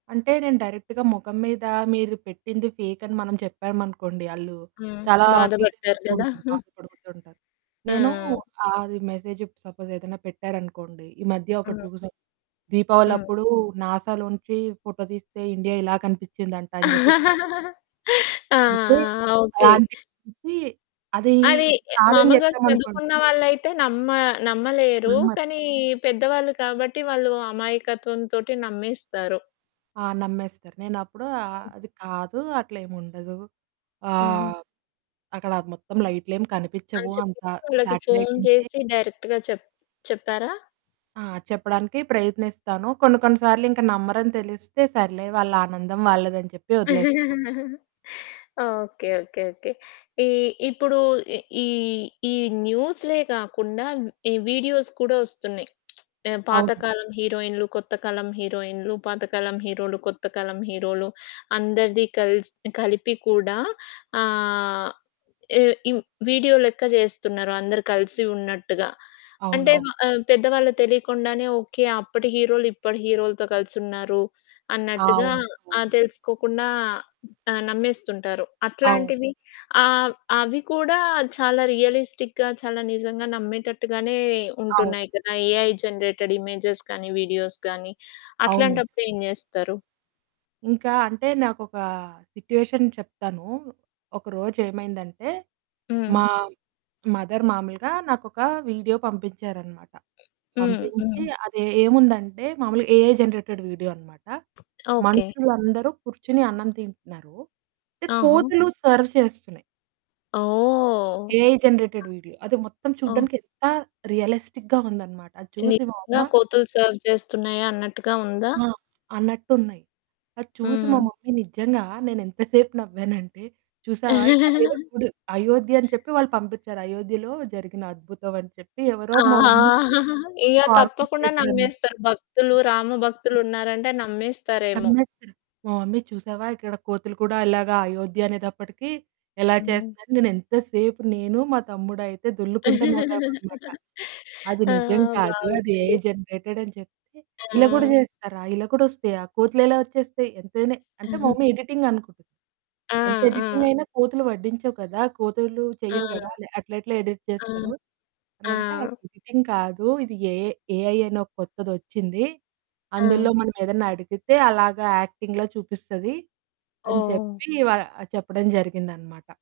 అంటే నేను డైరెక్ట్‌గా మొఖం మీద, మీరు పెట్టింది ఫేక్ అని మనం చెప్పామనుకోండి, ఆళ్ళు హ్మ్. చాలా బాధపడతారు ఫీలైపోతూ కదా! ఉంటారు. బాధపడిపోతూ ఉంటారు. నేను హ్మ్. అది మెసేజు ఇప్పుడు సపోజ్ ఏదైనా పెట్టారనుకోండి, ఈ మధ్య ఒకటి హ్మ్. చూసాం. హ్మ్. దీపావళప్పుడు నాసాలోంచి ఫోటో తీస్తే ఇండియా ఇలా కనిపించిందంట అని చెప్పి [unintelligible] ఆ! ఆ! అంటే ఓకే. అలాంటి గురించి అది అది యహ్! కాదని మామూలుగా చెప్పామనుకోండి. చదువుకున్న వాళ్ళైతే నమ్మ నమ్మలేరు. నమ్మరు. కానీ పెద్దవాళ్ళు కాబట్టి వాళ్ళు అమాయకత్వం తోటి నమ్మేస్తారు. ఆ! నమ్మేస్తారు. నేనప్పుడు అ హ్మ్. అది కాదు అట్లేముండదు. హ్మ్. ఆహ్, అక్కడ మొత్తం లైట్లేమీ అని కనిపిచ్చవు, చెప్పి అంత వాళ్ళకి శాటిలైట్ ఫోను నుంచి చేసి డైరెక్ట్‌గా చెప్ చెప్పారా? ఆ! చెప్పడానికి ప్రయత్నిస్తాను. కొన్ని కొన్ని సార్లు ఇంకా నమ్మరని తెలిస్తే, సర్లే వాళ్ళ ఆనందం వాళ్ళదని చెప్పి ఒదిలేస్తాను. ఓకే. ఓకే. ఓకే. ఈ ఇప్పుడు ఈ ఈ న్యూసులే కాకుండా ఈ వీడియోస్ కూడా వస్తున్నాయి. ఆహ్, అవును. పాతకాలం హీరోయిన్లు, కొత్త కాలం హీరోయిన్లు, పాతకాలం హీరోలు, కొత్త కాలం హీరోలు, అందరిది కల్స్ కలిపి కూడా ఆహ్, ఎ ఇవ్ వీడియో లెక్క జేస్తున్నారు అందరు కలిసి ఉన్నట్టుగా. అంటే అవునవును. ఆహ్, పెద్దవాళ్ళకి తెలియకుండానే ఓకే. అప్పటి హీరోలు ఇప్పటి హీరోలతో కలిసి ఉన్నారు అన్నట్టుగా అవును. ఆహ్, అవును. తెలుసుకోకుండా ఆహ్, నమ్మేస్తుంటారు. అవును. అట్లాంటివి ఆహ్, అవి కూడా చాలా రియలిస్టిక్‌గా చాలా నిజంగా నమ్మేటట్టుగానే అవును. ఉంటున్నాయి కదా! ఏఐ జనరేటెడ్ ఇమేజెస్ కానీ, వీడియోస్ గానీ, అవునండి. అట్లాంటప్పుడేం జేస్తారు? ఇంకా అంటే నాకొక సిట్యుయేషన్ చెప్తాను. ఒకరోజేమైందంటే, హ్మ్. మా మదర్ మామూలుగా నాకొక వీడియో పంపించారనమాట. హ్మ్, పంపించి హ్మ్. అది ఏముందంటే మామూలుగా ఏఐ జెనరేటెడ్ వీడియో అనమాట. ఓకే. మనుషులందరూ కూర్చొని అన్నం తింటున్నారు. అంటే ఓహో! కోతులు సర్వ్ చేస్తున్నాయి. ఓహ్! ఏఐ జనరేటెడ్ వీడియో అది మొత్తం ఓహ్! చూడానికి ఎంత రియలిస్టిక్‌గా ఉందన్నమాట అది చూసి మా నిజంగా అమ్మ కోతులు సెర్వ్ చేస్తున్నాయా అన్నట్టుగా ఉందా? ఆ! అన్నట్టున్నాయి. అది చూసి మా హ్మ్. మమ్మీ నిజంగా నేను ఎంత సేపు నవ్వానంటే, చూసావా అయోధ్య చూడు, అయోధ్య అని చెప్పి వాళ్ళు పంపించారు. అయోధ్యలో జరిగిన అద్భుతం అని చెప్పి ఎవరో ఆ! మా మమ్మీకి ఇక ఫార్‌వర్డ్ తప్పకుండా చేశారనమాట. నమ్మేస్తారు. భక్తులు, రామ భక్తులున్నారంటే నమ్మేస్తారేమో! నమ్మేస్తారు. మా మమ్మీ చూసావా? ఇక్కడ కోతులు కూడా ఇలాగా అయోధ్య అనేటప్పటికి ఎలా హ్మ్. చేస్తున్నాయి, నేను ఎంతసేపు నేను, మా తమ్ముడయితే దొర్లుకుంట నవ్వామనమాట. అది ఆ! నిజం కాదు. అది ఏఐ బావుందండి. జనరేటెడ్ అని చెప్తే, ఇలా కూడా ఆ! చేస్తారా? ఇలా కూడా వస్తాయా? కోతులెలా ఒచ్చేస్తాయి? ఎంతైనా అంటే, మా మమ్మి ఎడిటింగ్ అనుకుటుంది. ఆ! ఎంత ఎడిటింగ్ ఆ! అయినా కోతులు ఒడ్డించవు కదా! కోతులు చెయ్యవు కదా! ఆ! అలా అట్లెట్ల ఎడిట్ ఆ! చేస్తారు? ఆ! అనంటే ఎడిటింగ్ కాదు ఇది ఏఐ ఏఐ అని ఓ కొత్తదొచ్చింది. అందులో ఆ! మనం ఏదన్నా అడిగితే అలాగా యాక్టింగ్‌లో చూపిస్తది అని ఓహ్! చెప్పి వ చెప్పడం జరిగిందనమాట.